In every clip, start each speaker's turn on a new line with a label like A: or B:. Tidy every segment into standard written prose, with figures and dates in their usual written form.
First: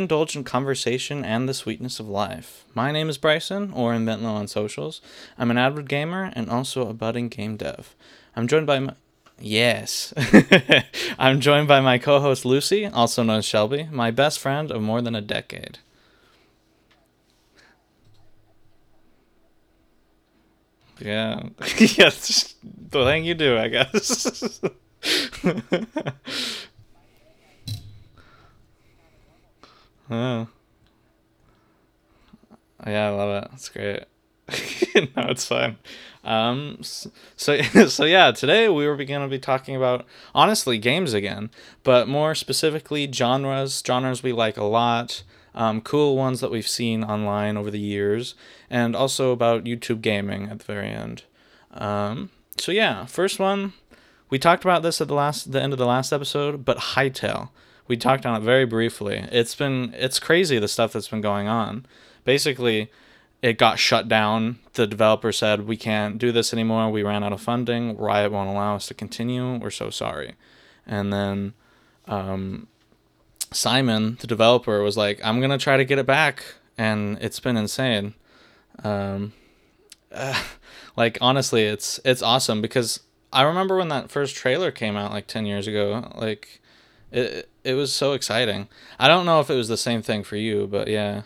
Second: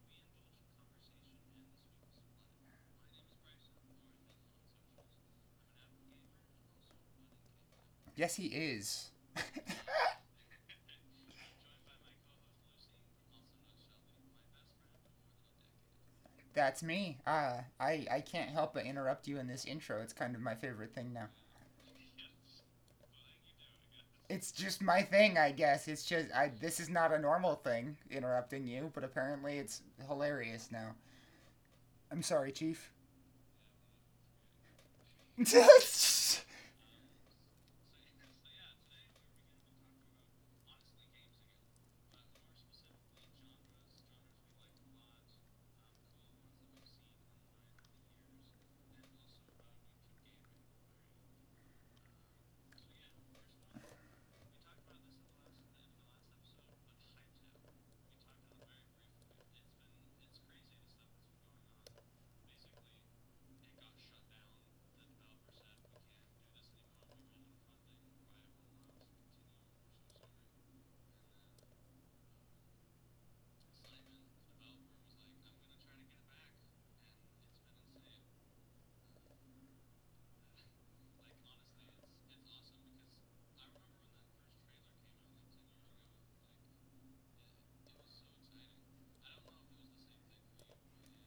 A: indulge in conversation and the sweetness of life. My name is Bryson, or in Bentlow on socials. I'm an avid gamer and also a budding game dev.
B: Yes, he
A: I'm joined by my.
B: is.
A: Yes. I'm joined by my co host Lucy, also known as Shelby, my best friend of more than a decade.
B: That's me. I can't help but interrupt you in this intro. It's kind of my favorite thing now.
A: Yeah. yes, the thing you do, I
B: It's
A: guess.
B: just my thing, I guess. It's just I This is not a normal thing interrupting you, but apparently it's
A: Oh,
B: hilarious now. I'm sorry, chief.
A: yeah, I love it. It's great. No, it's fine. Um, so so yeah, today we were going to be talking about honestly games again, but more specifically genres, genres we like a lot, cool ones that we've seen online over the years, and also about YouTube gaming at the very end. So yeah, first one we talked about this at the last the end of the last episode, but Hightail. We talked on it very briefly. It's crazy the stuff that's been going on. Basically, it got shut down. The developer said, "We can't do this anymore. We ran out of funding. Riot won't allow us to continue. We're so sorry." And then Simon, the developer, was like, "I'm gonna try to get it back," and it's been insane. Um, like honestly, it's awesome because I remember when that first trailer came out like 10 years ago. Like it was so exciting. I don't know if it was the same thing for you, but yeah.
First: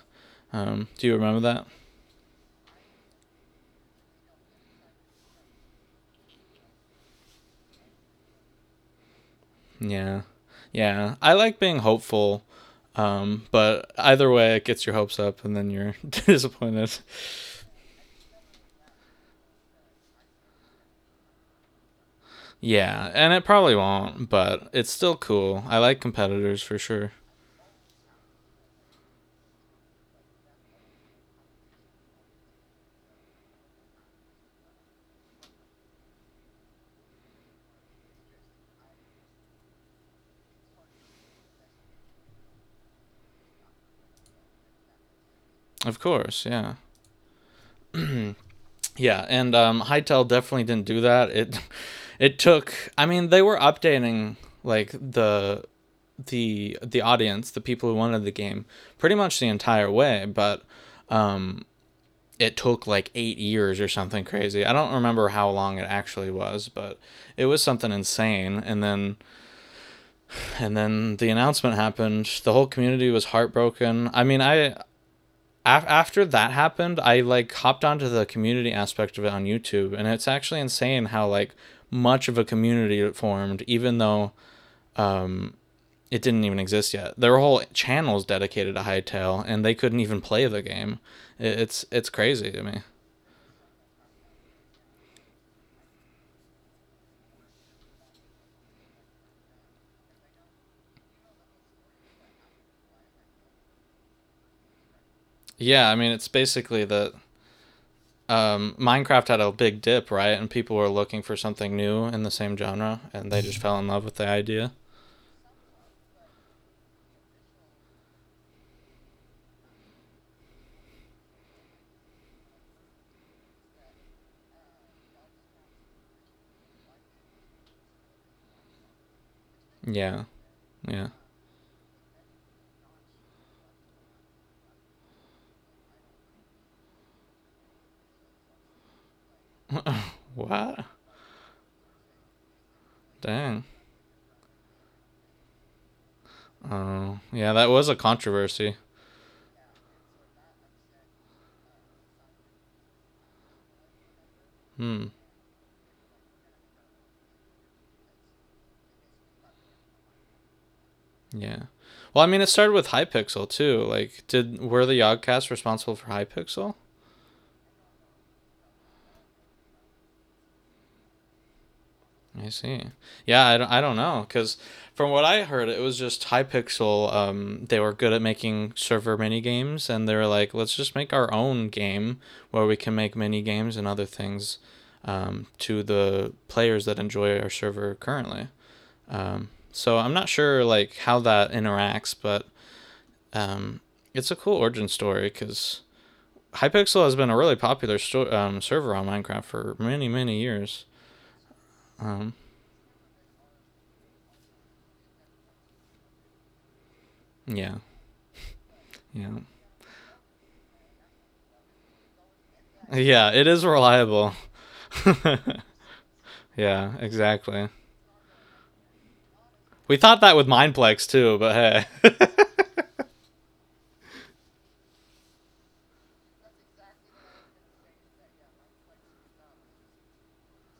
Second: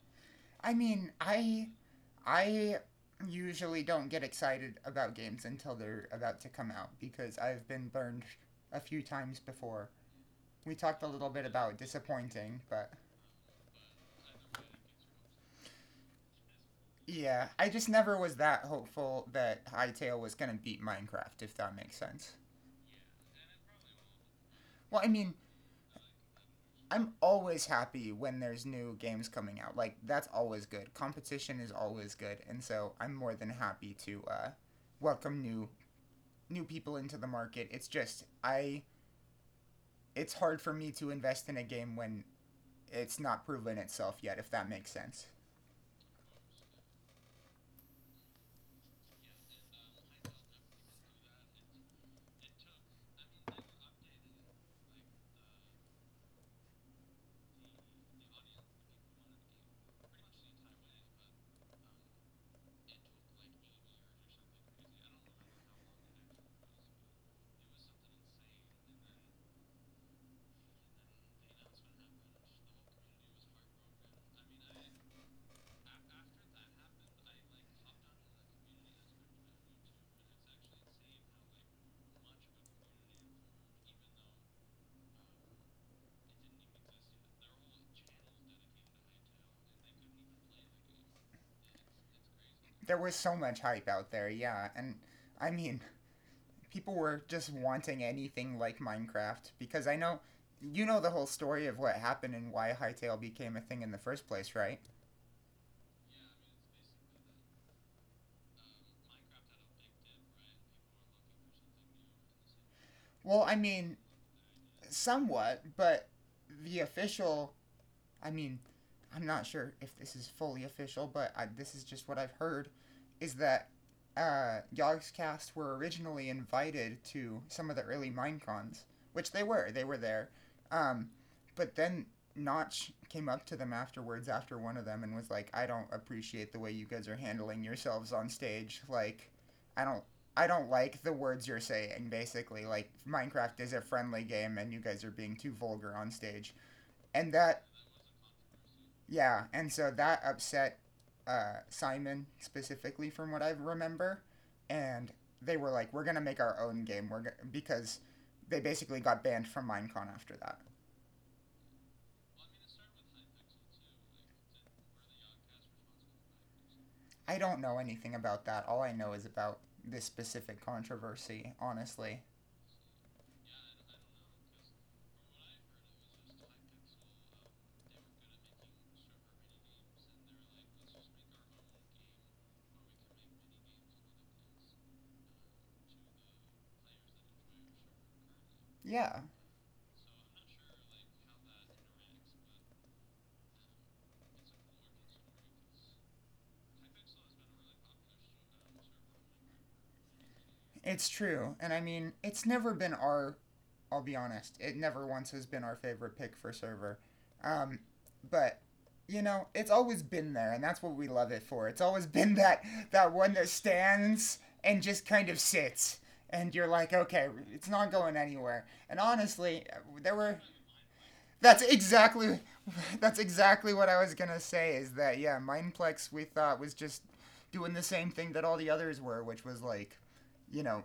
B: I
A: Do
B: mean,
A: you remember that?
B: I I usually don't get excited about games until they're about to come out because I've been burned a few times before.
A: Yeah,
B: We talked a
A: yeah.
B: little
A: I
B: bit
A: like
B: about
A: being hopeful.
B: disappointing, but
A: But either way, it gets your hopes up, and then you're disappointed.
B: Yeah, I just never was that hopeful that Hytale was going to beat Minecraft, if that makes sense.
A: Yeah, and it probably won't, but it's
B: Well, I
A: still
B: mean,
A: cool. I like competitors for sure.
B: I'm always happy when there's new games coming out. Like, that's always good. Competition is always good. And so I'm more than happy to welcome new people into the market. It's just, I. It's hard for me to invest in a game when it's not proven itself yet, if that makes sense.
A: Of course, yeah. Yeah, and Hytel definitely didn't do that. It, it took. I mean, they were updating like the audience, the people who wanted the game, pretty much the entire way, but it took like 8 years or something crazy. I don't remember how long it actually was, but it was something insane and then the announcement happened. The whole community was heartbroken. After that happened, I like hopped onto the community aspect of it on YouTube, and it's actually insane how like much of a community it formed even though it didn't even exist yet. There were whole channels dedicated to Hightail, and they couldn't even play the game. It's crazy to me.
B: There was so much hype out there, yeah. And I mean, people were just wanting anything like Minecraft because I know you know the whole story of what happened and why Hightail became a thing in the first place, right?
A: Yeah, I mean, it's basically that Minecraft had a big dip, right? And people were looking for something new in the same genre, and
B: Well,
A: they
B: I
A: just fell in
B: mean,
A: love with the idea.
B: somewhat, but the official I mean, I'm not sure if this is fully official, but I, this is just what I've heard, is that Yogg's cast were originally invited to some of the early Minecons, which they were. They were
A: Yeah,
B: there. Um,
A: yeah.
B: but then Notch came up to them afterwards after one of them and was like, I don't appreciate the way you guys are handling yourselves on stage. Like, I don't. I don't
A: What?
B: like the words you're saying, basically. Like, Minecraft
A: Dang.
B: is a friendly game and you guys are being too vulgar on stage.
A: Oh,
B: And
A: yeah.
B: that
A: That was a controversy.
B: yeah, and so that upset Simon specifically, from what I remember, and
A: Hmm.
B: they were like, "We're gonna make our own game." Because they basically got banned from Minecon after that.
A: Yeah. Well, I mean, it started with Hypixel too. Did were the Yogcasts responsible for Hypixel?
B: I don't know anything about that. All I know is about this specific controversy, honestly.
A: I see. Yeah, I don't know because from what I heard, it was just Hypixel. They were good at making server mini games, and they were like, let's just make our own game where we can make mini games and other things to the players that enjoy our server currently.
B: Yeah,
A: So I'm not sure like how that interacts, but um, it's a cool origin story because Hypixel has been a really popular server on Minecraft for many many years.
B: it's true. And I mean,
A: Um,
B: it's never been our I'll be honest. It never once has been our favorite pick for server.
A: yeah,
B: Um, but you
A: yeah.
B: know, it's always been there, and that's what we love it for. It's always been that that
A: Yeah,
B: one
A: it
B: that
A: is reliable.
B: stands and just kind of sits, and you're like,
A: Yeah,
B: okay, it's
A: exactly.
B: not going anywhere. And honestly,
A: We
B: there
A: thought
B: were.
A: that with Mindplex too, but
B: That's
A: hey.
B: exactly that's exactly what I was gonna say. Is that yeah, Mineplex we thought was just doing the same thing that all the others were, which was like, you know,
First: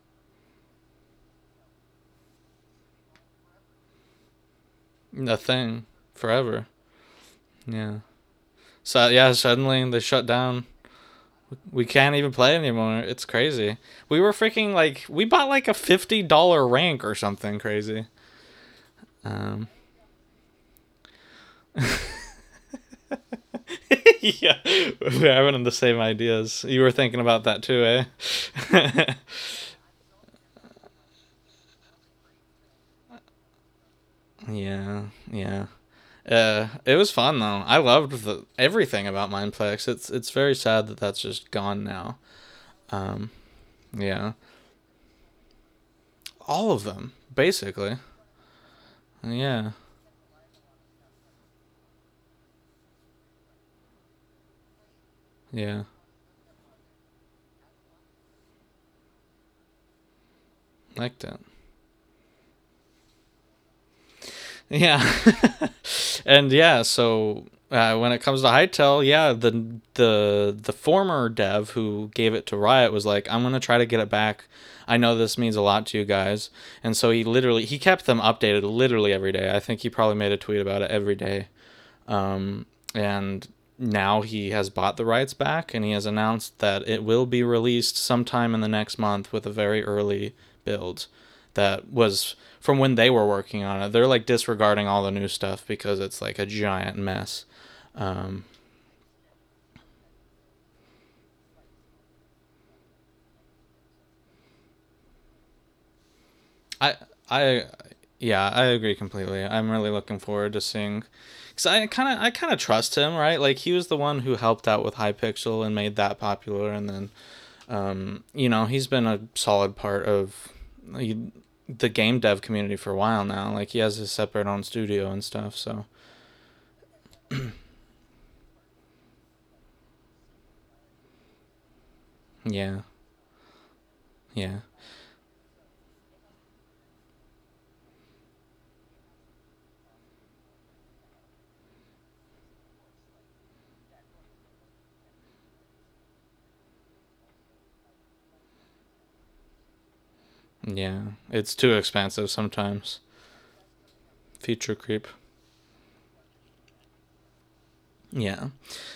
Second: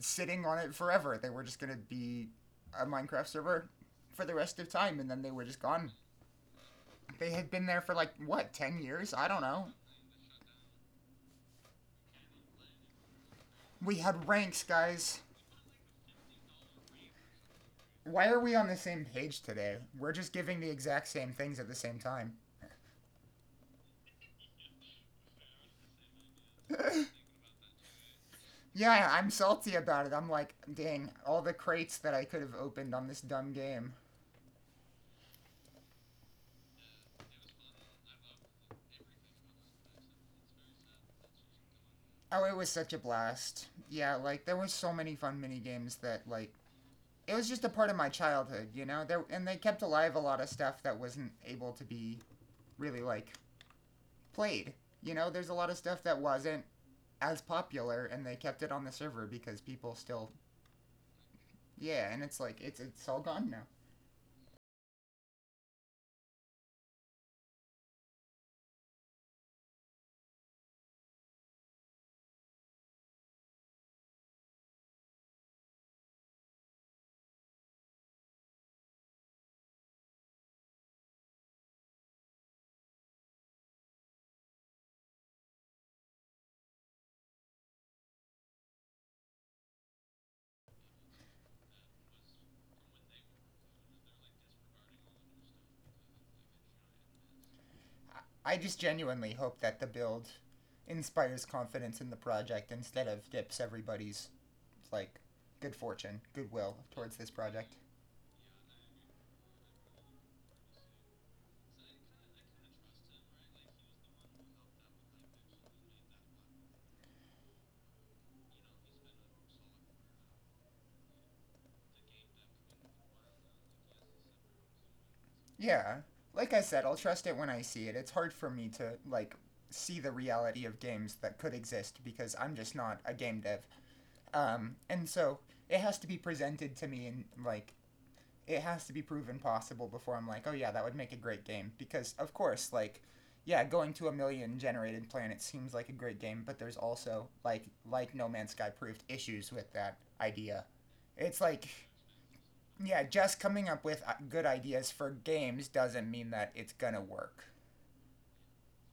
B: sitting on it forever. They were just going to be a Minecraft server for the rest of time, and then they
A: A
B: were just
A: thing
B: gone.
A: forever.
B: They had been there for
A: Yeah.
B: like, what, 10
A: So
B: years? I
A: yeah,
B: don't know.
A: suddenly they shut down. We can't even play anymore. It's crazy.
B: We
A: We
B: had
A: were
B: ranks,
A: freaking like
B: guys.
A: we bought like a $50 rank or something crazy.
B: Why are we on the same page
A: Um,
B: today? We're just giving the exact same things at the same time.
A: yeah, we're having the same ideas. You were thinking about that too,
B: Yeah,
A: eh?
B: I'm salty about it. I'm like, dang, all the crates that I could have opened on this dumb game.
A: Yeah, yeah. It was fun though. I loved everything about Mindplex. It's very sad that that's just gone
B: Oh, it
A: now.
B: was such a blast.
A: Um,
B: Yeah, like there were
A: yeah,
B: so many fun mini games that
A: all
B: it
A: of
B: was just a
A: them
B: part of my
A: basically.
B: childhood, you know. There and they kept alive a
A: Yeah,
B: lot of stuff that wasn't able to be really like played. You know, there's a lot of stuff that
A: yeah,
B: wasn't as popular, and they kept it on the server because people still, yeah. And
A: liked it.
B: it's like it's all gone now.
A: Yeah, and yeah. So when it comes to Hightail, yeah, the former dev who gave it to Riot was like, I'm gonna try to get it back. I know this means a lot to you guys, and so he literally he kept them updated literally every day. I think he probably made a tweet about it every day. Um, and now he has bought the rights back, and he has announced that it will be released sometime in the next month with a very early build that was from when they were working on it. They're like disregarding all the new stuff because it's like a giant mess. Um,
B: I just genuinely hope that the build inspires confidence in the project instead of dips everybody's like good fortune, goodwill
A: I
B: towards this
A: I
B: project.
A: yeah, I agree completely. I'm really looking forward to seeing cuz I kind of trust him, right? Like he was the one who helped out with Hypixel and made that popular, and then you know, he's been a solid part of the game dev community for a while now. Like he has his separate own studio and stuff. So
B: Yeah. Like I said, I'll trust it when I see it. It's hard for me to like see the reality of games that could exist because I'm just
A: yeah,
B: not a game dev.
A: yeah,
B: And so it has to be presented to me and like it has to be proven possible before I'm like, "Oh yeah, that would make a great game." Because of course, like yeah, going to a million generated planets seems like a great game, but there's also like No Man's Sky proved issues with that idea.
A: yeah.
B: It's
A: It's
B: like
A: too expensive sometimes.
B: yeah, just coming up with good
A: Feature
B: ideas
A: creep.
B: for games doesn't mean that it's gonna work.
A: Yeah,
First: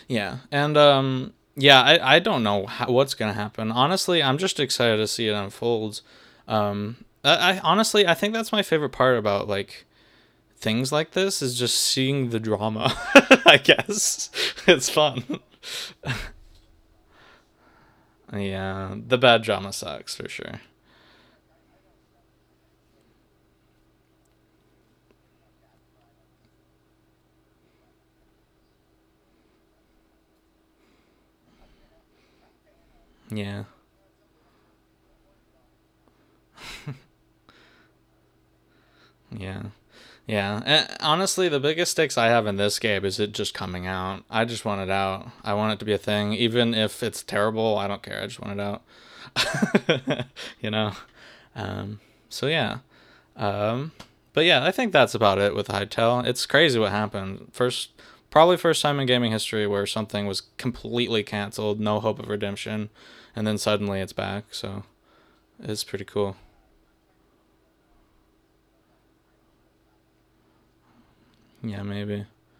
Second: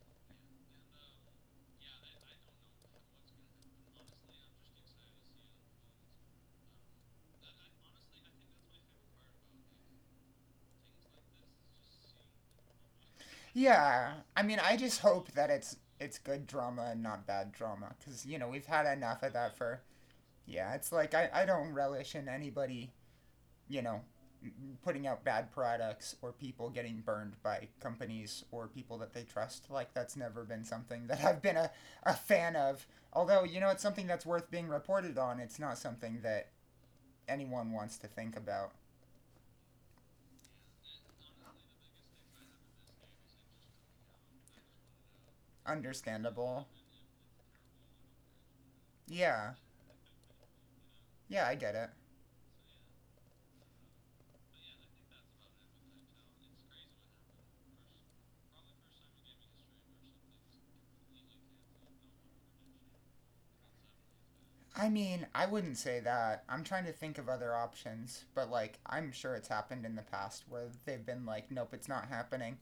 A: yeah, and yeah. I don't know how, what's gonna happen. Honestly, I'm just excited to see it unfolds. I honestly I think that's my favorite part about like things like this is just seeing the drama. I
B: Yeah,
A: guess
B: I mean, I
A: it's
B: just hope
A: fun.
B: that it's good drama and not bad drama, because you know we've had
A: Yeah, the
B: enough of
A: bad
B: that
A: drama
B: for.
A: sucks for sure.
B: Yeah, it's like I don't relish in anybody you know putting out bad products or people getting burned by companies or people that they trust. Like that's never been something that I've been a fan of. Although you
A: Yeah,
B: know it's something that's worth being reported on. It's not something that anyone wants to think about.
A: yeah, yeah. And honestly, the biggest stakes I have in this game is it just coming out. I just want it out. I want it to be a thing,
B: Understandable.
A: even if it's terrible. I don't care. I just want it out.
B: Yeah.
A: You know.
B: Yeah, I get it.
A: Um, so yeah. Um, but yeah, I think that's about it with Hightail. It's crazy what happened. First, probably first time in gaming history where something was completely canceled, no hope of redemption, and then suddenly it's back. So
B: I mean, I wouldn't
A: it's
B: say
A: pretty cool.
B: that. I'm trying to think of other options, but like, I'm sure it's happened in the past where they've been like, nope,
A: Yeah,
B: it's not
A: maybe.
B: happening.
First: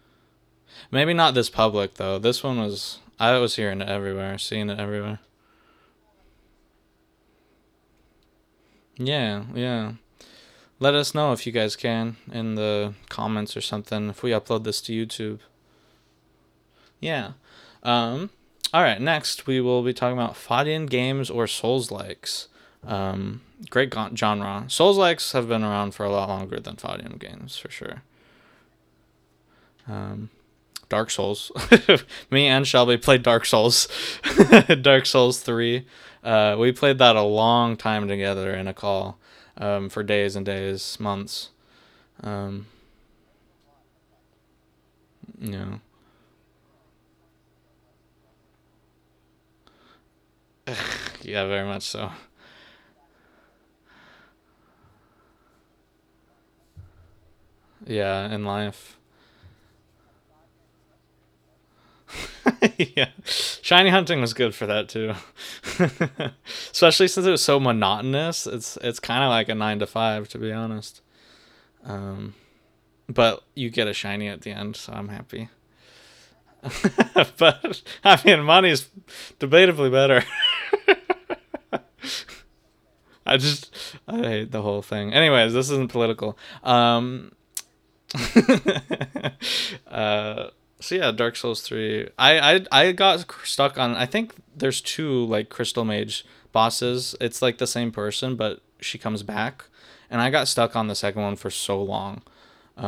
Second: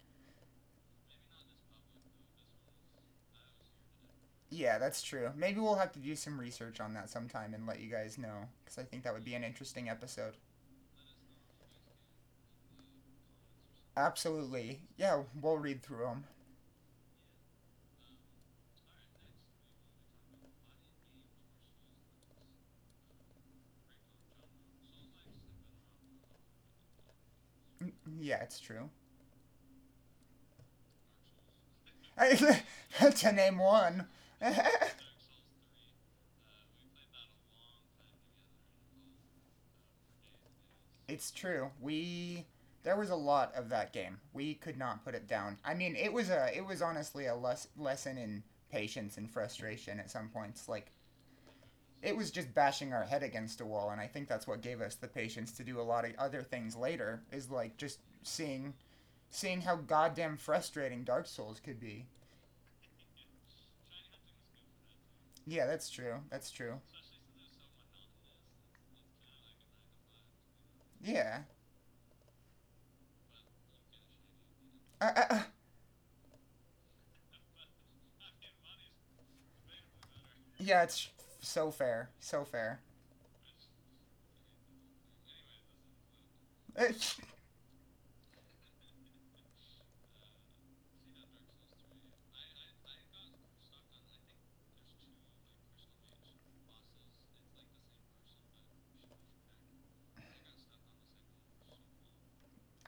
A: Maybe not this public though. This one was I was hearing it everywhere, seeing
B: Yeah,
A: it
B: that's
A: everywhere.
B: true. Maybe we'll have to do some research on that sometime and let you guys know, because I think that would be
A: Yeah,
B: an interesting
A: yeah.
B: episode.
A: Let us know if you guys can in the comments or something if we upload this
B: Absolutely.
A: to
B: Yeah,
A: YouTube.
B: we'll read through them.
A: Yeah. Um all right, next we will be talking about fighting games or Souls likes. Um great genre. Souls likes have been around for a lot longer than fighting games for sure.
B: Yeah, it's true.
A: Um Dark Souls. Me and Shelby played
B: to
A: Dark
B: name
A: Souls,
B: one.
A: Dark Souls three. We played that a long time together in a call, for days and days,
B: It's
A: months.
B: true. We
A: Um,
B: There was a lot of that game. We could not put it
A: you
B: down. I
A: know,
B: mean, it was honestly a lesson in patience and frustration at some points. Like
A: yeah, very much so.
B: it was just bashing our head against a wall, and I think that's what gave us the patience to do a lot of other things later. Is like just
A: Yeah, in life.
B: seeing how goddamn frustrating Dark Souls could be.
A: Yeah, shiny hunting was good for that too,
B: Yeah, that's true. That's true.
A: especially since it was so monotonous. It's kind of like a nine to five, to be honest.
B: Yeah.
A: Um, but you get a shiny at the end, so I'm
B: Uh, uh, uh,
A: happy. But I mean, money's debatably better.
B: yeah, it's so fair. So fair.
A: I just I hate the whole thing. Anyways, this isn't political. Um, uh, so yeah, Dark Souls three. I got stuck on. I think there's two like Crystal Mage bosses. It's like the same person, but she comes back, and I got stuck on the second one for so long.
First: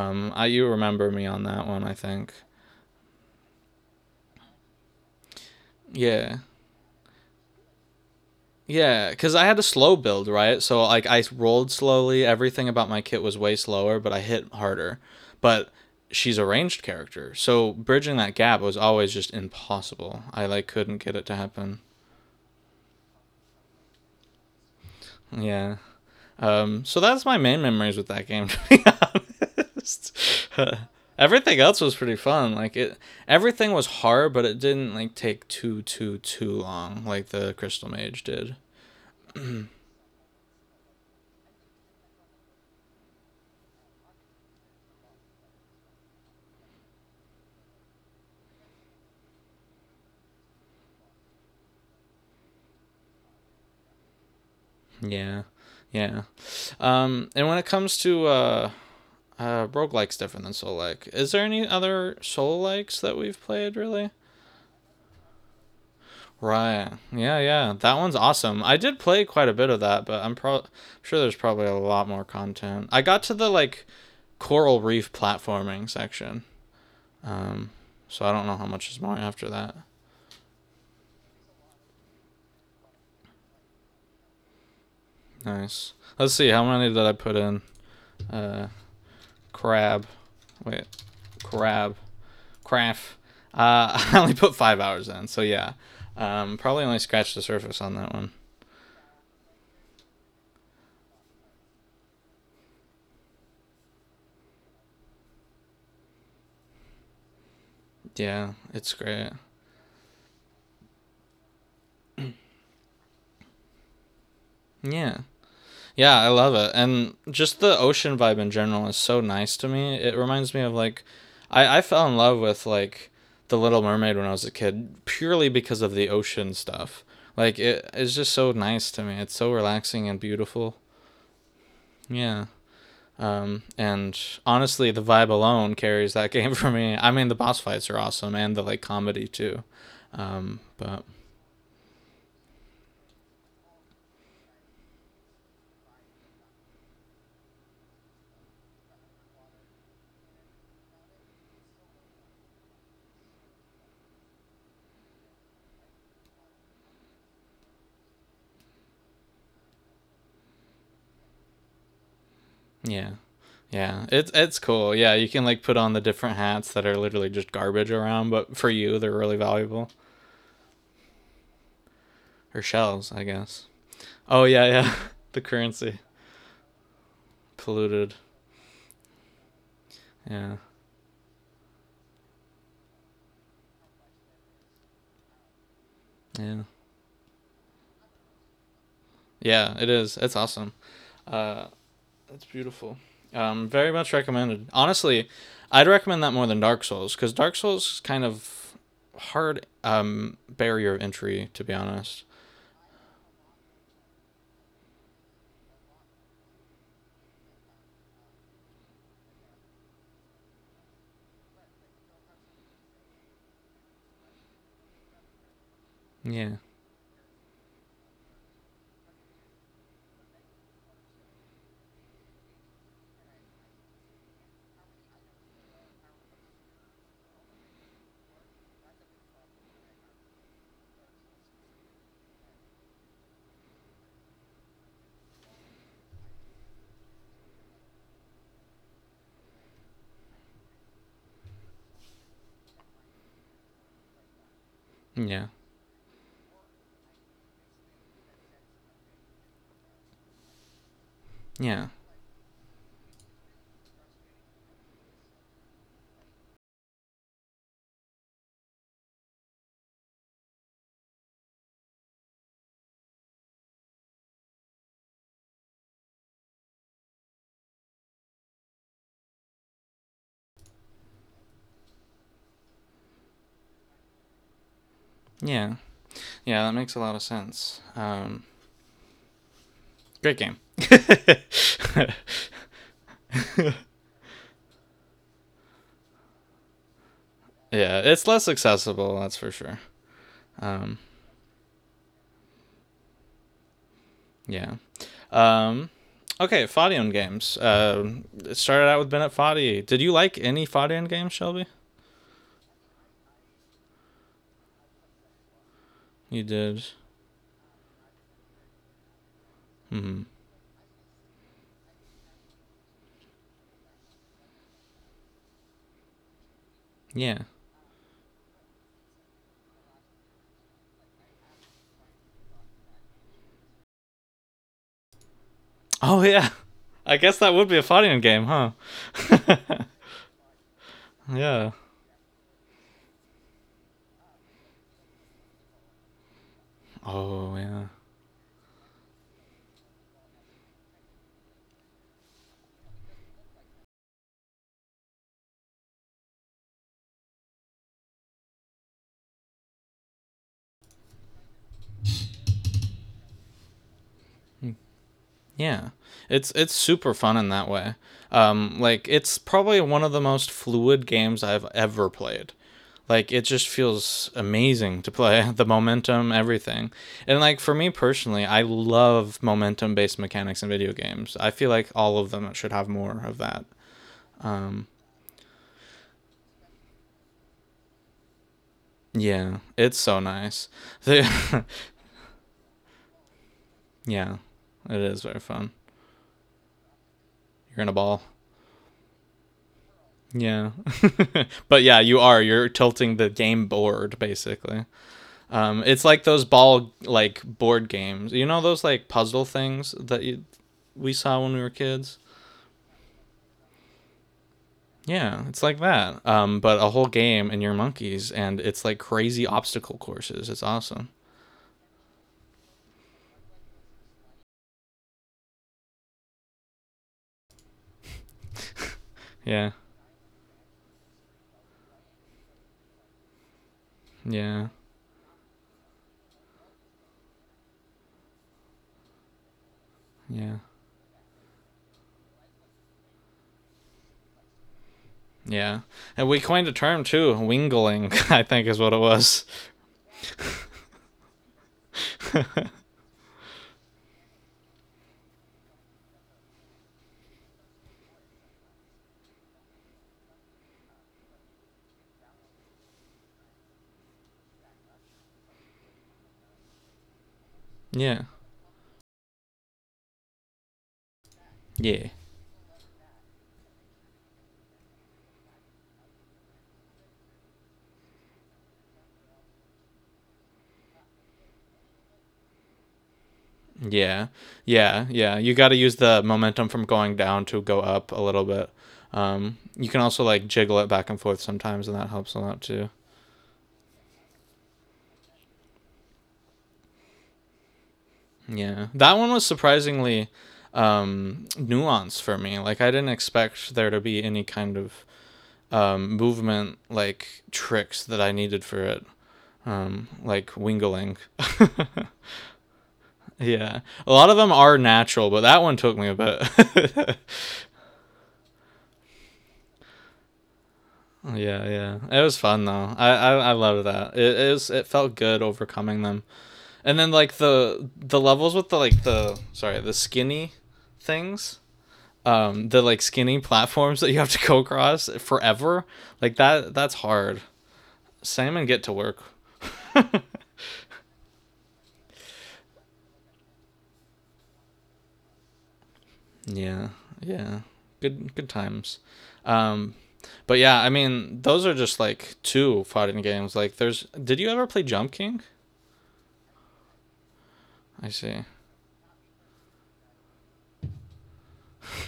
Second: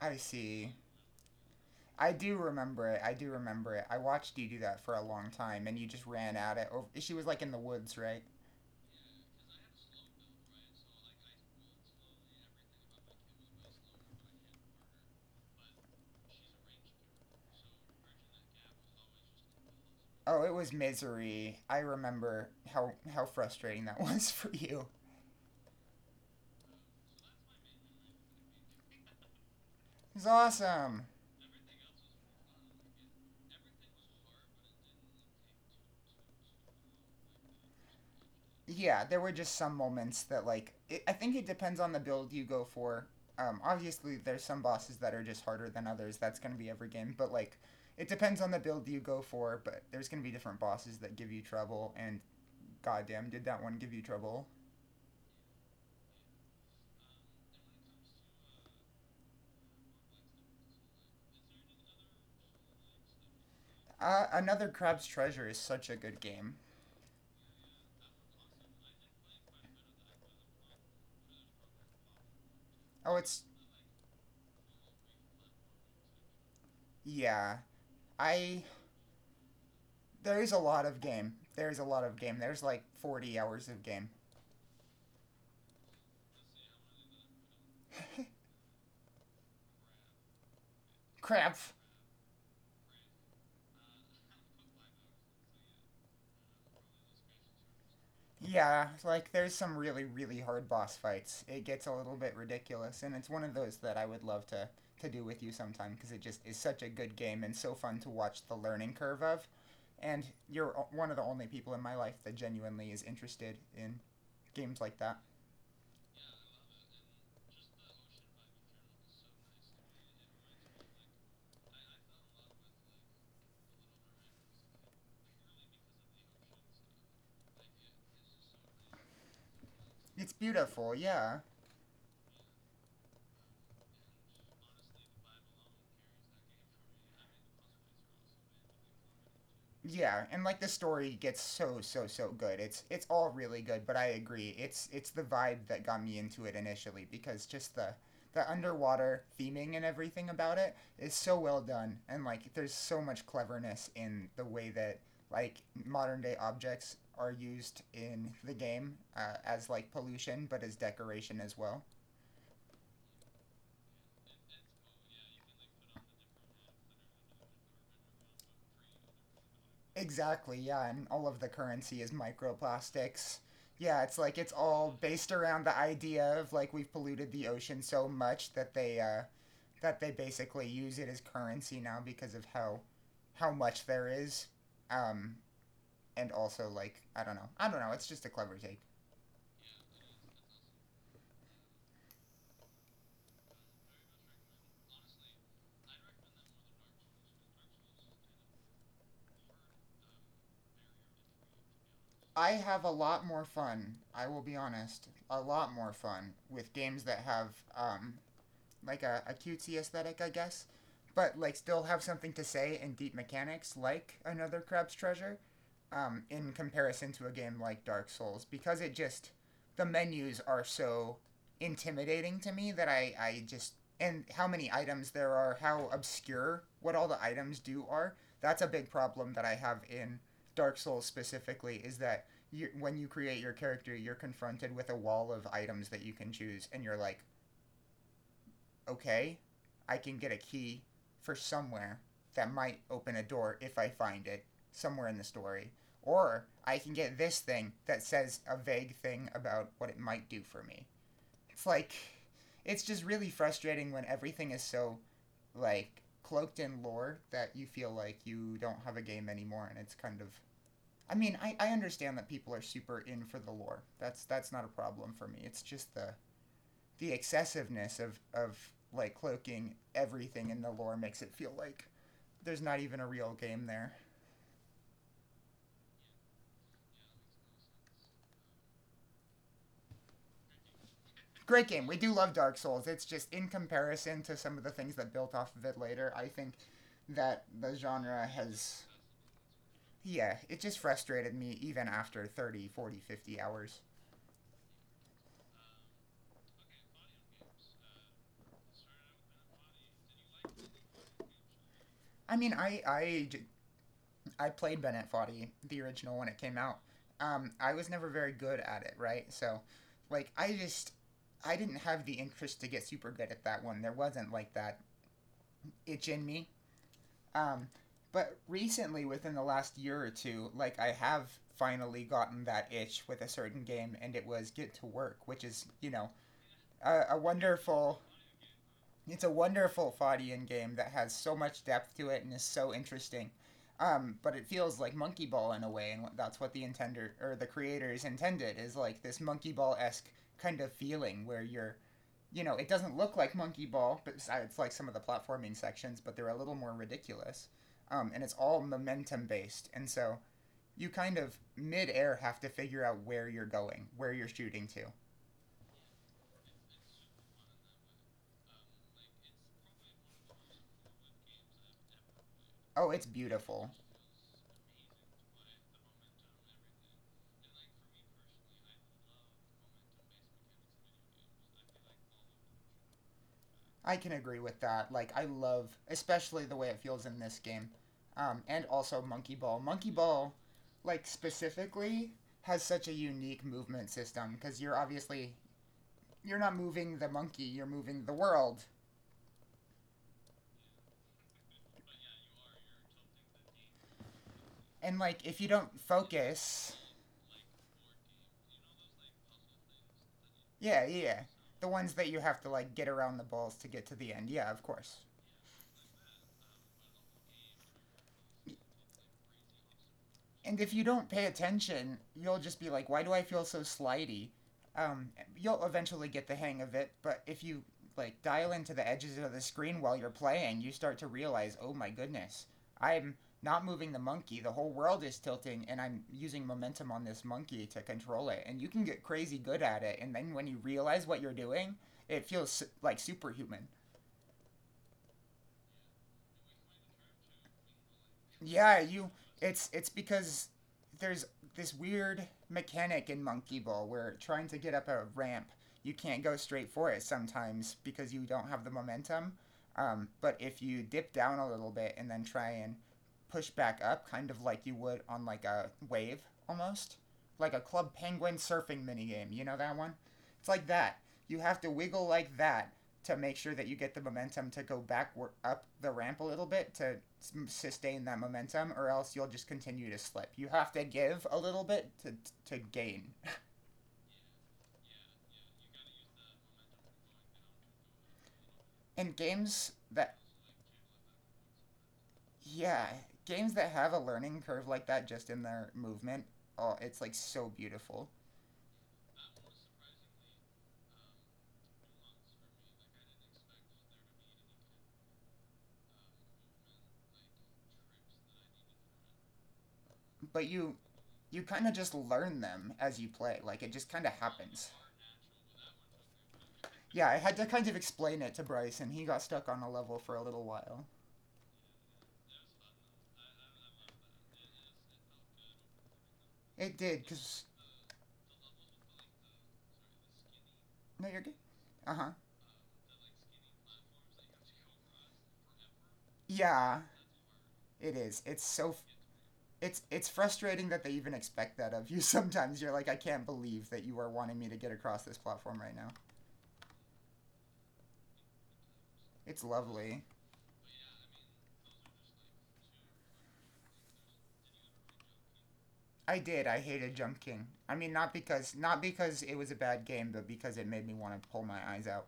B: I
A: I you
B: see.
A: remember me on that one? I
B: I
A: think.
B: do remember it. I do remember it. I watched you do that for a long time, and you just ran
A: Yeah.
B: at it. Over, she was like in the woods, right?
A: Yeah, because I had a slow build, right? So like I rolled slowly. Everything about my kit was way slower, but I hit harder. But she's a ranged character, so bridging that gap was always just impossible. I
B: Oh, it
A: like
B: was
A: couldn't get it to
B: misery.
A: happen.
B: I remember how frustrating that was for you.
A: Yeah. So that's my main memories with that game, to be honest.
B: It was awesome.
A: Everything else was pretty fun. Everything was hard, but it didn't like take too long, like the Crystal Mage did.
B: Yeah, there were just some moments that I think it depends on the build you go for. Obviously, there's some bosses that are just harder than others. That's gonna be every game, but like it depends on the build you go for. But there's gonna be different bosses that give you trouble, and goddamn, did that one give you trouble?
A: Yeah, yeah. And when it comes to roguelikes different than soul like, is there any other soul likes that we've played really?
B: Another Crab's Treasure is such a good game.
A: Right. Yeah, yeah. That one's awesome. I did play quite a bit of that, but sure there's probably a lot more content. I
B: Oh,
A: got to
B: it's
A: the like coral reef platforming section.
B: yeah.
A: Um, so I don't know how
B: I
A: much is more after that.
B: There's a lot of game. There's a lot of game. There's like 40 hours of game.
A: Nice. Let's see how many did I put in. Uh, crab. Wait,
B: Crap.
A: crab. Crap. I only put 5 hours in, so yeah. Probably only scratched the surface on that one.
B: Yeah, like there's some really really hard boss fights. It gets a little bit ridiculous, and it's one of those that I would love to do with you sometime because it just is such a good game and so fun to watch
A: Yeah,
B: the
A: it's
B: learning curve
A: great.
B: of. And you're one of the only people in my life that genuinely is interested in games like
A: Yeah.
B: that.
A: Yeah, I love it. And just the ocean vibe in general is so nice to me. It reminds me of like I fell in love with like The Little Mermaid when I was a kid purely because of the ocean stuff. It is just so nice to me. It's so relaxing and
B: It's
A: beautiful.
B: beautiful, yeah.
A: Yeah. And honestly, the vibe alone carries that game for me. I mean, the boss fights are awesome and the like comedy too.
B: Yeah, and
A: Um,
B: like the
A: but
B: story gets so so so good. It's all really good, but I agree. It's the vibe that got me into it initially because just the underwater theming and everything about it is so well done and like there's so much cleverness in the way that like modern day objects are used in the game as like pollution but as decoration as well.
A: yeah, yeah, it's cool. Yeah, you can like put on the different hats that are literally just garbage around, but for you, they're really valuable.
B: Exactly, yeah, and all of the currency is
A: Or shells, I
B: microplastics.
A: guess.
B: Yeah, it's like
A: Oh
B: it's
A: yeah, yeah,
B: all based
A: the
B: around the
A: currency
B: idea of like we've polluted the ocean so
A: polluted.
B: much that they
A: Yeah,
B: basically use it as currency now because of how much there is. Um and
A: yeah,
B: also like I don't know. I don't know, it's just a clever take.
A: yeah. It is. It's awesome. Uh, Very much recommended. Honestly, I'd recommend that more than Dark Souls because Dark Souls is kind of hard barrier of entry, to be honest.
B: I have a lot more fun, I will be honest, a lot more fun with games that have um like a cutesy aesthetic, I guess, but like still have something to say and deep mechanics like another Crab's Treasure, in
A: Yeah,
B: comparison to a game like Dark Souls because it just the menus are so intimidating to me that I just and how many items there are, how obscure what all the items do are. That's a big problem that I have in Dark Souls specifically is that you, when you create your character, you're confronted with a wall of items that you can choose, and you're like, okay, I can get a key for somewhere that might open a door if I find it somewhere in the
A: yeah,
B: story. Or I can get this thing that says a vague thing about what it might do for me. It's like,
A: yeah,
B: it's just really frustrating when everything is so, like, cloaked in lore that you feel like you don't have a game anymore and it's kind of. I mean, I understand that people are super in for the lore. That's not a problem for me. It's just the excessiveness of like cloaking everything in the lore makes it feel like there's not even a real game there.
A: yeah, yeah. That makes a lot of sense. Great game.
B: Great game. We do
A: yeah,
B: love Dark Souls. It's just in comparison to some of the things that built off of it later, I think that the genre
A: it's less
B: has
A: accessible, that's for sure.
B: yeah, it just
A: Um,
B: frustrated me even after 30, 40, 50 hours.
A: yeah. Um, okay, Fadian games. It started out with Bennett Foddy. Did you like any Fadian games, Shelby?
B: I mean, I I. I played Ben at Foddy, the original when it
A: You
B: came out.
A: did.
B: I was never very good at it, right?
A: Hmm.
B: Like, I just, I didn't have the interest to get super good at that one. There wasn't like that itch in me.
A: Yeah.
B: Um, but recently, within the last year or two, like, I have finally gotten that itch with a certain game, and it was Get to Work, which is, you know,
A: Oh yeah,
B: a
A: I guess that would be a
B: wonderful
A: fighting game, huh?
B: it's a wonderful Fadian game that has so much
A: yeah.
B: depth to it and is so interesting. But it feels like monkey ball in a way, and that's what the intender or the
A: Oh yeah.
B: creators intended is like this monkey ball esque kind of feeling where it doesn't look like monkey ball, but like some of the platforming sections, but they're a little more ridiculous, and it's all momentum based, and so you kind of mid air have to figure out where you're going, where you're shooting
A: Mm,
B: to.
A: yeah. It's super fun in that way. Like it's probably one of the most fluid games I've ever played.
B: Oh, it's
A: Like it just
B: beautiful.
A: feels amazing to play the momentum, everything. And like for me personally, I love momentum based mechanics in video games. I feel like all of them should have more of that.
B: I can agree with
A: Um,
B: that. Like I love, especially the way it feels in this game, and also Monkey
A: yeah,
B: Ball. Monkey
A: it's so
B: Ball,
A: nice.
B: like
A: yeah,
B: specifically, has such a unique movement system
A: it
B: because you're
A: is very
B: obviously
A: fun.
B: you're not moving the monkey, you're
A: You're in a
B: moving the
A: ball.
B: world.
A: Yeah. but yeah, you are. You're tilting the game board basically.
B: And like if you don't
A: It's like those
B: focus,
A: ball like board games. You know those like puzzle things
B: yeah, yeah,
A: we
B: yeah,
A: saw when we were
B: the ones that
A: kids?
B: you have to like get around the balls to get to the end. Yeah, of course.
A: Yeah, it's like that. But a whole game and you're monkeys and it's like crazy obstacle courses.
B: And
A: It's
B: if you
A: awesome.
B: don't pay attention, you'll just be like, why do I feel so slidey? Um, you'll eventually get the hang of it, but if you like dial into the edges of the
A: Yeah.
B: screen while you're playing, you start to realize, oh my goodness, I'm not moving the monkey. The
A: Yeah.
B: whole world is tilting, and I'm using momentum on this monkey to control it. And you can get crazy good at it, and then when you
A: Yeah.
B: realize what you're doing, it feels like superhuman.
A: Yeah. And we coined a term too, wingling, I think is
B: Yeah,
A: what it
B: you.
A: was.
B: It's because there's this weird mechanic in Monkey Ball where trying to get up a ramp, you can't go straight for it sometimes because you don't have the momentum. But if you dip down a little bit and then try and push back up, kind of like you would on like a wave almost, like a Club
A: yeah.
B: Penguin surfing minigame, you know that one? It's like that. You have to wiggle
A: Yeah.
B: like that to make sure that you get the momentum to go back up the ramp a little bit to sustain that momentum, or else you'll just continue to slip. You have to give a little bit to gain.
A: Yeah, yeah, yeah. You got to use the momentum from going down to go up a little bit.
B: And games
A: You can
B: that
A: also like jiggle it back and forth sometimes, and that helps a lot
B: yeah
A: too.
B: games that have a learning curve like that, just in their movement, oh, it's like so beautiful.
A: Yeah, that one was surprisingly nuanced for me. Like I didn't expect there to be any kind of movement like tricks that I needed for it,
B: But
A: like
B: you
A: wingling.
B: you kind of just learn them as you play, like it
A: yeah,
B: just kind
A: a
B: of
A: lot of them
B: happens.
A: are natural, but that one took me a
B: Yeah,
A: bit.
B: I had to kind of explain it to Bryce and he got stuck on a level for a little while.
A: Yeah, yeah. It was fun though. I love that. It is. It felt good overcoming them.
B: It
A: And
B: did
A: then like
B: because
A: the levels with the like the skinny
B: no you're good.
A: things.
B: Uh-huh.
A: The like skinny platforms that you have to go across forever. Like that
B: Yeah,
A: that's hard.
B: it is. It's
A: Salmon
B: so.
A: get to work.
B: It's frustrating that they even expect that of you. Sometimes you're like, I can't believe that you are wanting me to get across this platform right now.
A: Yeah. Yeah. Good good times.
B: It's
A: Um
B: lovely.
A: but yeah, I mean, those are just like two fighting games. Like there's did you ever play Jump King?
B: I did. I hated Jump King. I mean,
A: I
B: not
A: see.
B: because not because it was a bad game, but because it made me want to pull my eyes out.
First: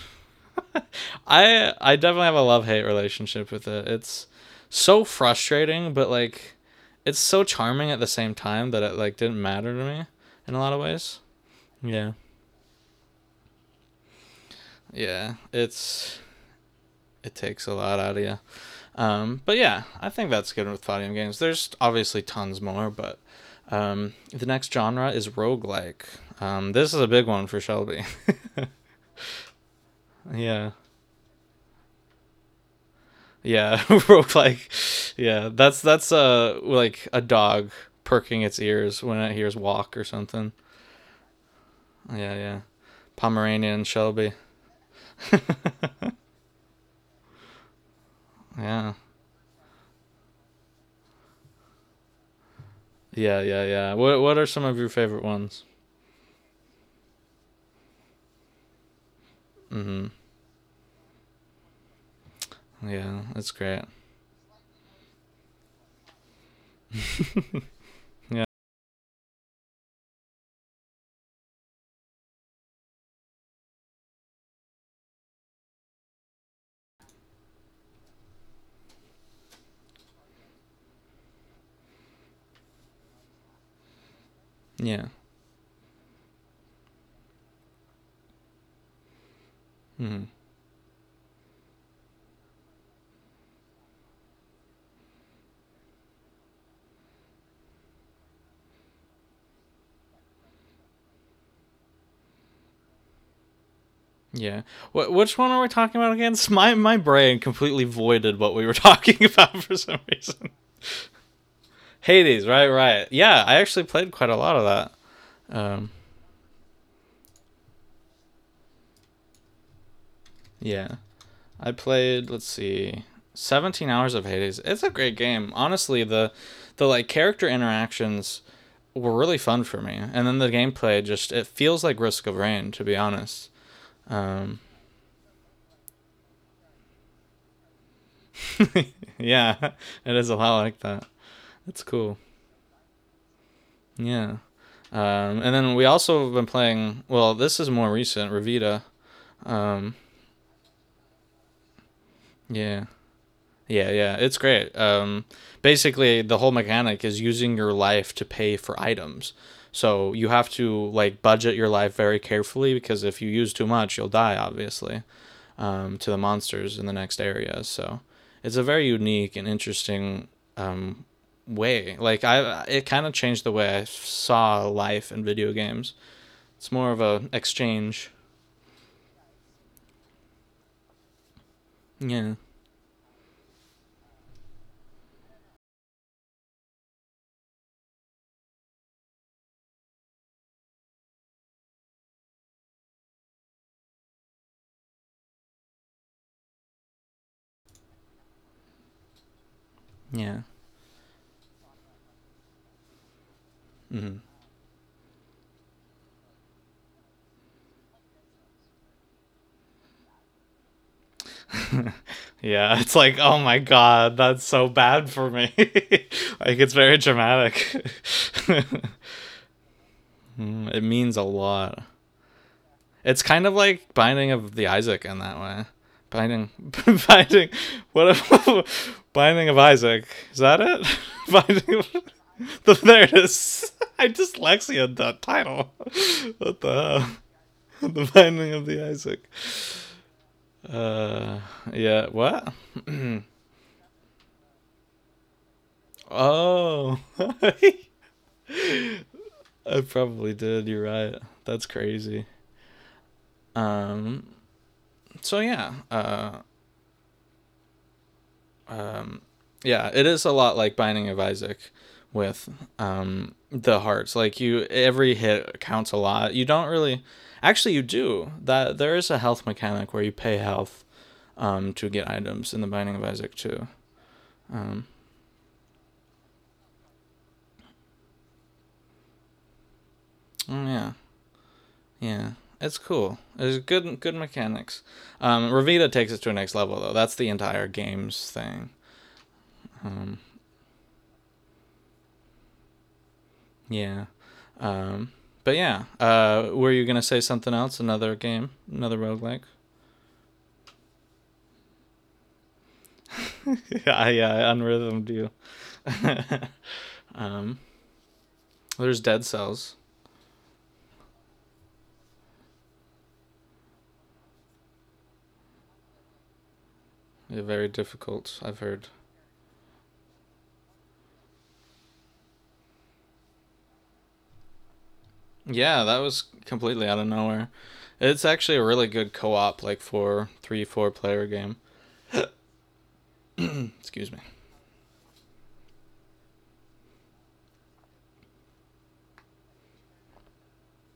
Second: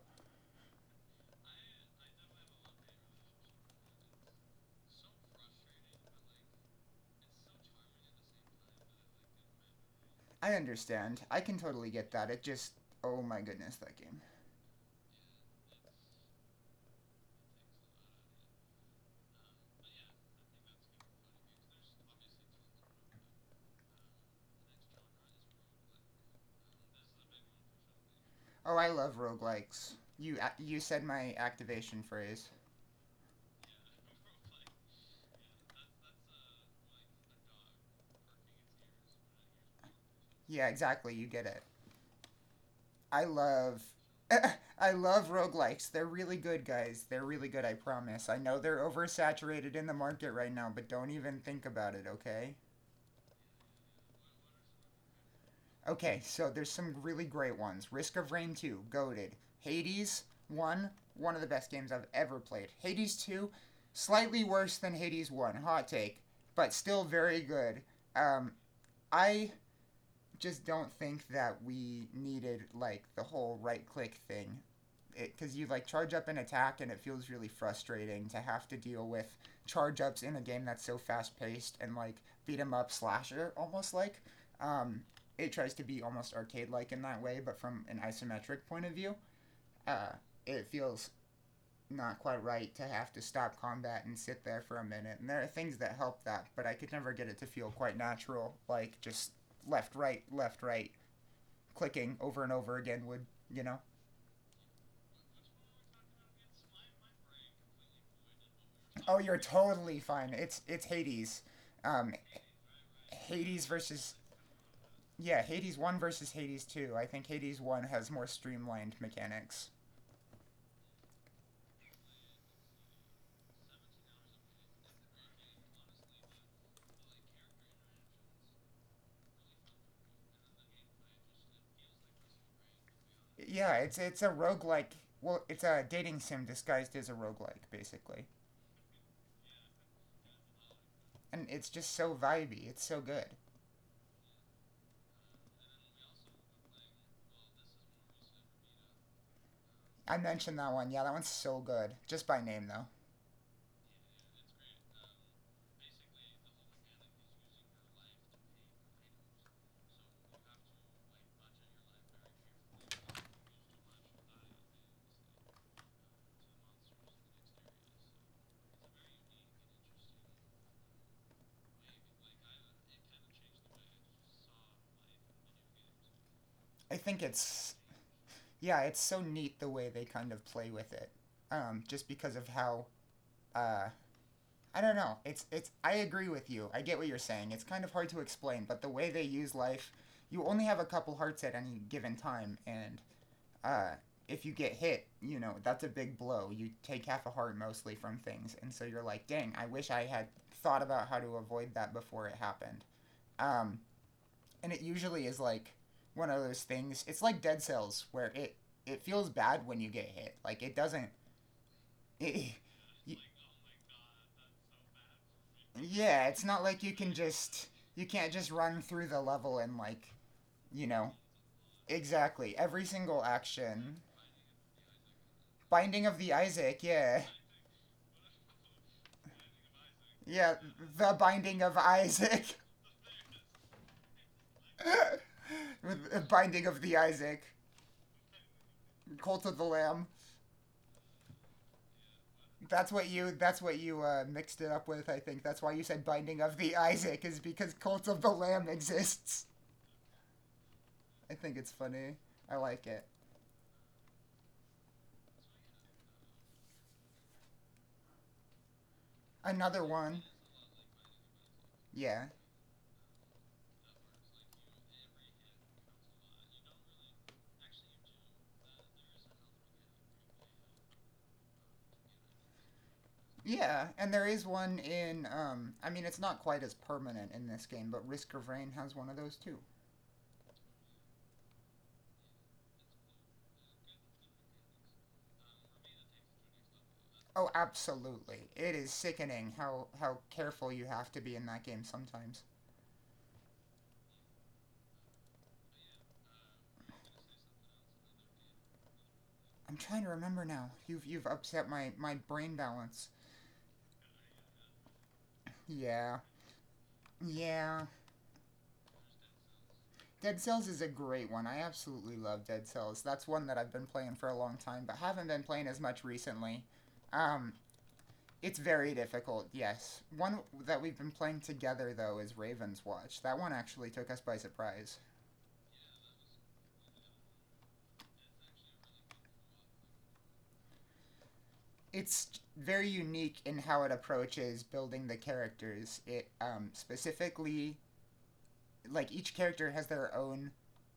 A: I definitely have a love hate relationship with it. It's so frustrating, but like it's so charming at the same time that it like didn't matter to me
B: I
A: in a lot of ways.
B: understand. I can totally get
A: Yeah.
B: that. It just. Oh my goodness, that game.
A: Yeah, it's it takes a lot out of you. But yeah, I think that's good with fighting games. There's obviously tons more, but the next genre is roguelike. This is a big one for Shelby.
B: Oh, I love roguelikes. You
A: yeah,
B: you said my activation phrase.
A: yeah, real like, yeah, that's like a dog perking its ears when it hears walk or something.
B: Yeah, exactly. You get it.
A: Yeah, yeah.
B: I love
A: Pomeranian Shelby.
B: I love roguelikes. They're really good, guys. They're really good, I promise. I know they're
A: yeah,
B: oversaturated in the market right now, but don't even think about it, okay?
A: yeah, yeah, yeah. What are some of your favorite ones?
B: Okay, so there's some really great ones. Risk of Rain 2, Goated,
A: Mm-hmm.
B: Hades 1, one of the best games I've ever played. Hades
A: Yeah,
B: 2,
A: that's great.
B: slightly worse than Hades 1, hot take, but still very good.
A: yeah,
B: Um, I just don't think that we needed like the whole right click thing because you like charge up an attack and it feels really frustrating to have to deal with charge ups in a game that's so fast paced and like beat 'em up slasher almost, like, um,
A: yeah,
B: it tries to be almost arcade like in that way, but from an isometric point of view. uh,
A: mm-hmm.
B: it feels not quite right to have to stop combat and sit there for a minute, and there are things that help that, but I could never get it to feel quite natural, like just left right clicking over and over again would, you know.
A: yeah. Which one are we talking about again? My brain completely voided what we were
B: Oh,
A: talking
B: you're
A: about for some
B: totally fine.
A: reason.
B: It's Hades. Um,
A: Hades, right, right. Yeah, I
B: Hades
A: actually played
B: versus
A: quite a lot of
B: yeah,
A: that.
B: Hades
A: Um,
B: one versus Hades two. I think Hades one has more streamlined mechanics.
A: yeah. I played, let's see, 17 hours of Hades. It's a great game. Honestly, the like character interactions were really fun for me. And then the gameplay just it feels like Risk of Rain to be honest.
B: Yeah, it's a
A: Um
B: roguelike. Well, it's a dating sim disguised as a roguelike, basically.
A: yeah, it is a lot like that.
B: And it's
A: It's
B: just
A: cool.
B: so vibey. It's so good.
A: Yeah. And then we also have been playing, well, this is more recent, Revita. Um
B: I mentioned that one. Yeah, that one's so good. Just by name,
A: yeah.
B: though.
A: Yeah, yeah, it's great. Basically, the whole mechanic is using your life to pay for items. So you have to like budget your life very carefully because if you use too much, you'll die, obviously, to the monsters in the next area. So it's a very unique and interesting um, way. Like I, it kind of changed the way I saw life in video games. It's more
B: I
A: of
B: think
A: a
B: it's
A: exchange.
B: yeah, it's so neat the way they kind of play with it. Just because
A: Yeah,
B: of how uh, I don't know. It's I agree with you. I get what you're saying. It's kind of hard to explain, but the way they use life, you only have a couple hearts at any given time, and uh if you get hit, you know, that's a big blow. You take half a heart mostly from things. And so you're like, "Dang, I wish I had
A: yeah.
B: thought about how to avoid that before it happened." Um
A: hmm
B: and it usually is like one of those things. It's like Dead Cells, where it feels bad when you get hit. Like it doesn't it,
A: Yeah, it's like, oh my god, that's so bad for me.
B: Yeah, it's
A: like,
B: not
A: it's
B: like you
A: very
B: can just
A: dramatic.
B: you can't just run through the level, and like,
A: it
B: you know,
A: means a lot.
B: exactly every single
A: It's kind of like
B: action.
A: Binding of the Isaac in that way.
B: Binding of the
A: Binding,
B: Isaac, yeah.
A: Binding, what if, Binding of Isaac, is
B: Yeah,
A: that it?
B: the Binding of
A: Binding of,
B: Isaac.
A: the, there it is. I dyslexia that title. What
B: binding of the
A: the hell?
B: Isaac.
A: The Binding of the Isaac.
B: Cult of the Lamb.
A: Yeah, what?
B: That's what you mixed it up with, I think. That's why you said Binding of the
A: Oh,
B: Isaac, is because
A: I
B: Cult of the Lamb exists.
A: probably did. You're right.
B: I think
A: That's
B: it's funny.
A: crazy.
B: I like it.
A: So yeah,
B: Another
A: yeah, it
B: one.
A: is a lot like Binding of Isaac
B: Yeah.
A: with the hearts. Like you, every hit counts a lot. You don't really, actually, you do that. There is a health mechanic where you pay health to get items in the Binding of Isaac too.
B: Yeah, and there is one
A: Um,
B: in. I mean, it's not quite as permanent in this game, but Risk of Rain has one of those too.
A: oh, yeah, yeah. It's cool. It's good, good mechanics. Ravita takes it to a next level though. That's the
B: Oh,
A: entire game's
B: absolutely!
A: thing.
B: It is sickening how
A: Um,
B: careful you have to be in that game sometimes.
A: Yeah. Um, but yeah, were you gonna say something else? Another game, another roguelike?
B: I'm trying to remember now. You've upset my brain balance.
A: I yeah, I unrhythmed you.
B: Yeah,
A: um,
B: yeah.
A: there's Dead Cells.
B: Dead Cells is a great one. I absolutely love Dead Cells. That's one that I've been playing for a long time, but haven't been playing as much recently.
A: They're
B: Um,
A: very difficult,
B: It's
A: I've heard.
B: very difficult, yes. One that we've been playing together, though, is Raven's Watch. That one actually took us by surprise.
A: Yeah, that was completely out of nowhere. It's actually a really good co-op, like four player game.
B: It's very unique in how it
A: Excuse me.
B: approaches building the characters. It Specifically, like, each character has their own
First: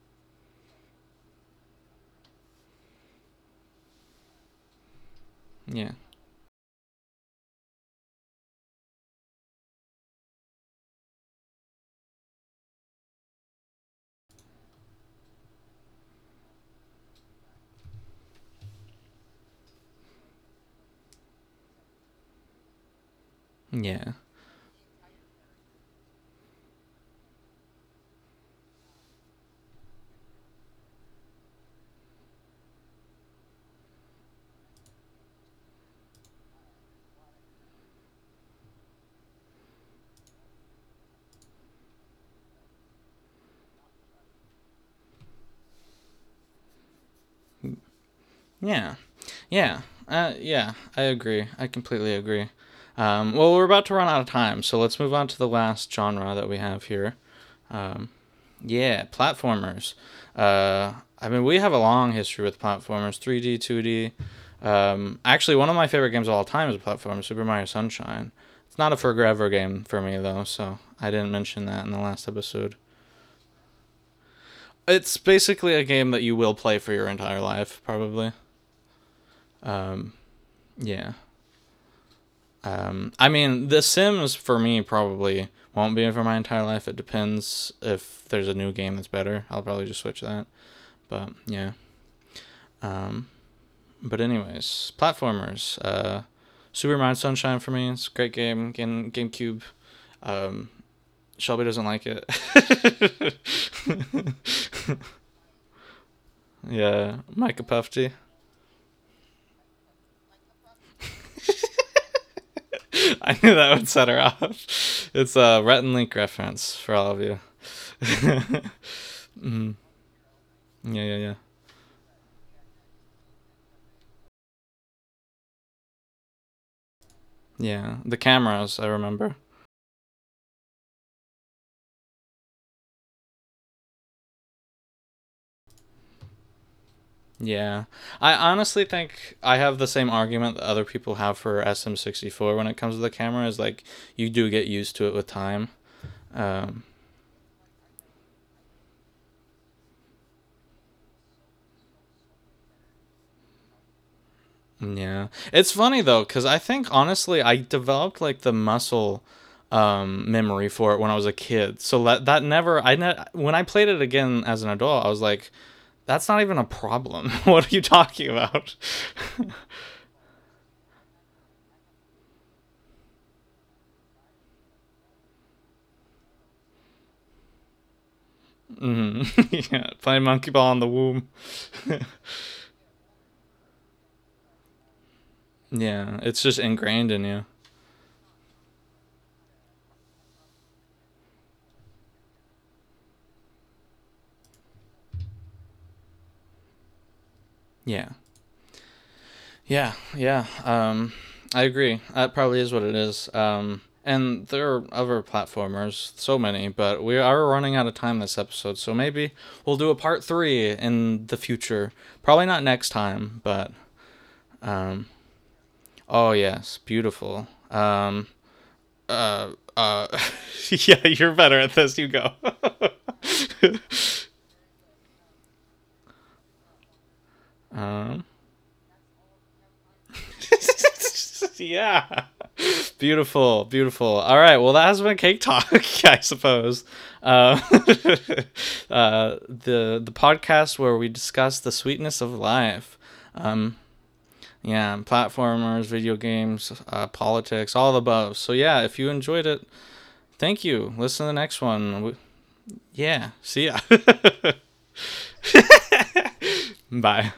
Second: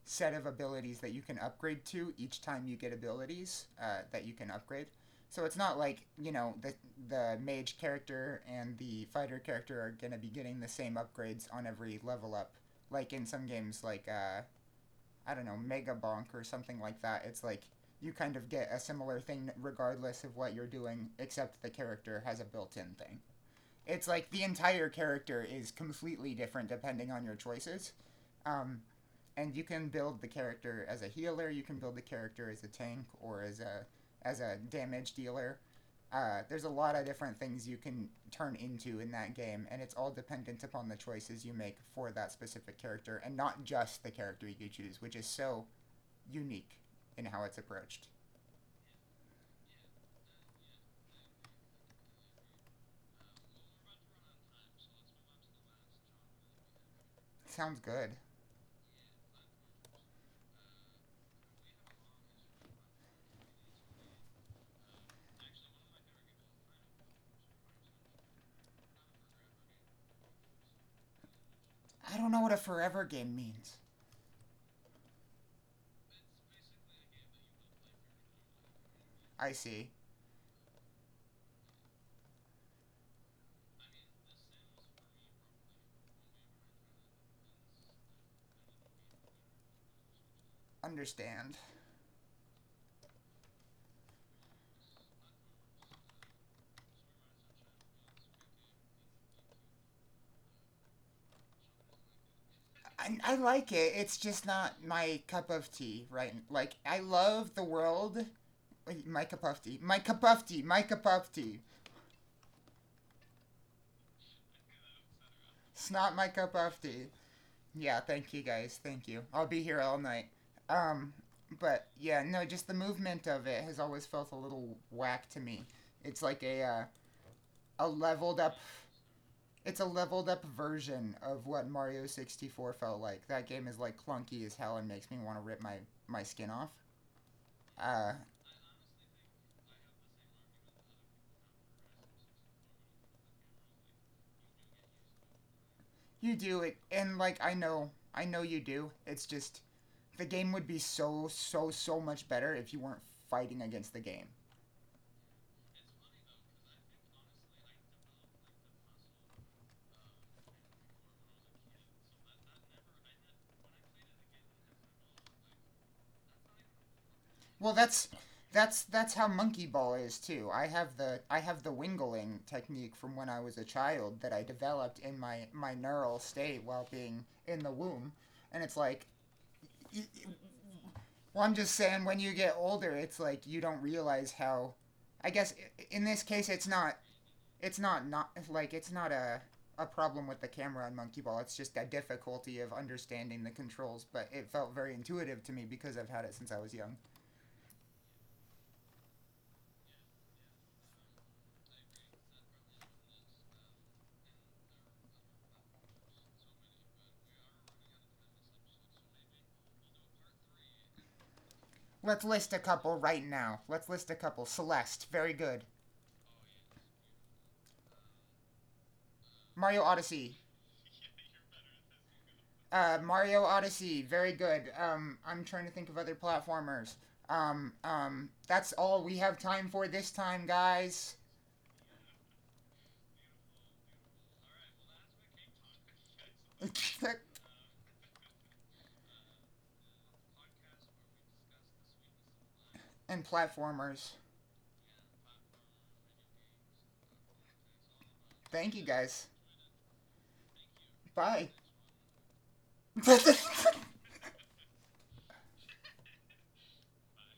B: set of abilities that you can upgrade to each time you get abilities that you can upgrade. So it's not
A: Yeah,
B: like, you know, the mage character and the fighter character are gonna be getting the same upgrades on every level up, like in some games like I don't know, Mega Bonk or something like that. It's like you kind of get a similar thing regardless of what you're doing, except the character has a built in thing. It's
A: yeah,
B: like the entire character is completely different depending on your choices. Um, and you can build the character as a healer, you can build the character as a tank, or as a damage dealer. There's a lot of different things you can turn into in that game, and it's all dependent upon the choices you make for that specific character, and not just the character you choose, which is so unique in how it's approached.
A: yeah, yeah, yeah. I agree. I completely agree. Well, we're about to run out of time, so let's move on to the last genre that we have here.
B: Sounds
A: Um,
B: good.
A: yeah, platformers. Uh, I mean, we have a long history with platformers 3D, 2D. Actually, one of my favorite games of all time is a platformer, Super Mario Sunshine. It's not a forever game for me, though, so I didn't mention that in the
B: I don't
A: last
B: know what a
A: episode.
B: forever game means.
A: It's basically a game that you will play for your entire life, probably.
B: I see.
A: Um, yeah. I mean, The Sims for me probably won't be for my entire life. It depends if there's a new game that's better. I'll probably just switch that. But
B: Understand.
A: yeah. Um, but anyways, platformers. Super Mario Sunshine for me. It's a great game. Game GameCube. Um, Shelby doesn't like it.
B: I, I like it. It's just not my cup of tea, right? Like, I
A: yeah,
B: love the
A: Micah Puffy.
B: world. Wait, my cup of tea. My cup of tea. My cup of tea.
A: I knew that would set her
B: It's
A: off.
B: not my
A: It's
B: cup
A: a Rhett
B: of
A: and Link
B: tea.
A: reference for all
B: Yeah,
A: of you.
B: thank you guys. Thank you. I'll be here all night.
A: mm,
B: Um,
A: yeah, yeah,
B: but
A: yeah.
B: yeah, no, just the movement of it has always felt a little whack to me. It's like a
A: Yeah, the
B: leveled up
A: cameras, I remember.
B: It's a leveled up version of what Mario 64 felt like. That game is like clunky as hell and makes me want to rip my skin off.
A: Yeah.
B: Uh,
A: I honestly think I have the same argument that other people have for SM64 when it comes to the camera is like you do get used to it with time.
B: you do it,
A: Um,
B: and like I know you do. It's just the game would be so much better if you weren't fighting against the game.
A: Yeah. It's funny though cuz I think honestly I developed like the muscle memory for it when I was a kid. So that never when I played it again as an adult, I was like that's not even a problem. What
B: Well,
A: are you
B: that's
A: talking about?
B: that's that's how Monkey Ball is too. I have the wingling technique from when I was a child that I developed in my neural state while being in the womb, and it's like,
A: Mhm. yeah, playing monkey ball in the womb.
B: well, I'm just saying when you get older, it's like you don't realize how. I guess in
A: yeah,
B: this
A: it's
B: case,
A: just
B: it's not.
A: ingrained in you.
B: It's not, not like it's not a a problem with the camera on Monkey Ball. It's just a difficulty of understanding the controls. But it felt very intuitive to me because I've had it since I was young.
A: Yeah. Yeah, yeah. I agree. That probably is what it is. And there are other platformers, so many, but we are running out of time this episode. So maybe we'll do a part three in the future.
B: Let's
A: Probably
B: list a
A: not next
B: couple right
A: time,
B: now.
A: but
B: Let's list a couple. Celeste, very good.
A: oh yes, beautiful.
B: Mario Odyssey.
A: Yeah, you're better at this. You go.
B: Mario Odyssey, very good. I'm trying to think of other platformers.
A: um,
B: That's all we have time for this time, guys.
A: yeah. Beautiful, beautiful. All right. Well, that has been cake talk, I suppose. Uh, the podcast where we discuss the sweetness of life.
B: and
A: Um,
B: platformers.
A: yeah, platformers, video games, politics, all the above. So
B: Thank
A: yeah,
B: you,
A: if you
B: guys.
A: enjoyed it, thank you. Listen to the
B: Bye.
A: next one. We- yeah, see ya. Bye.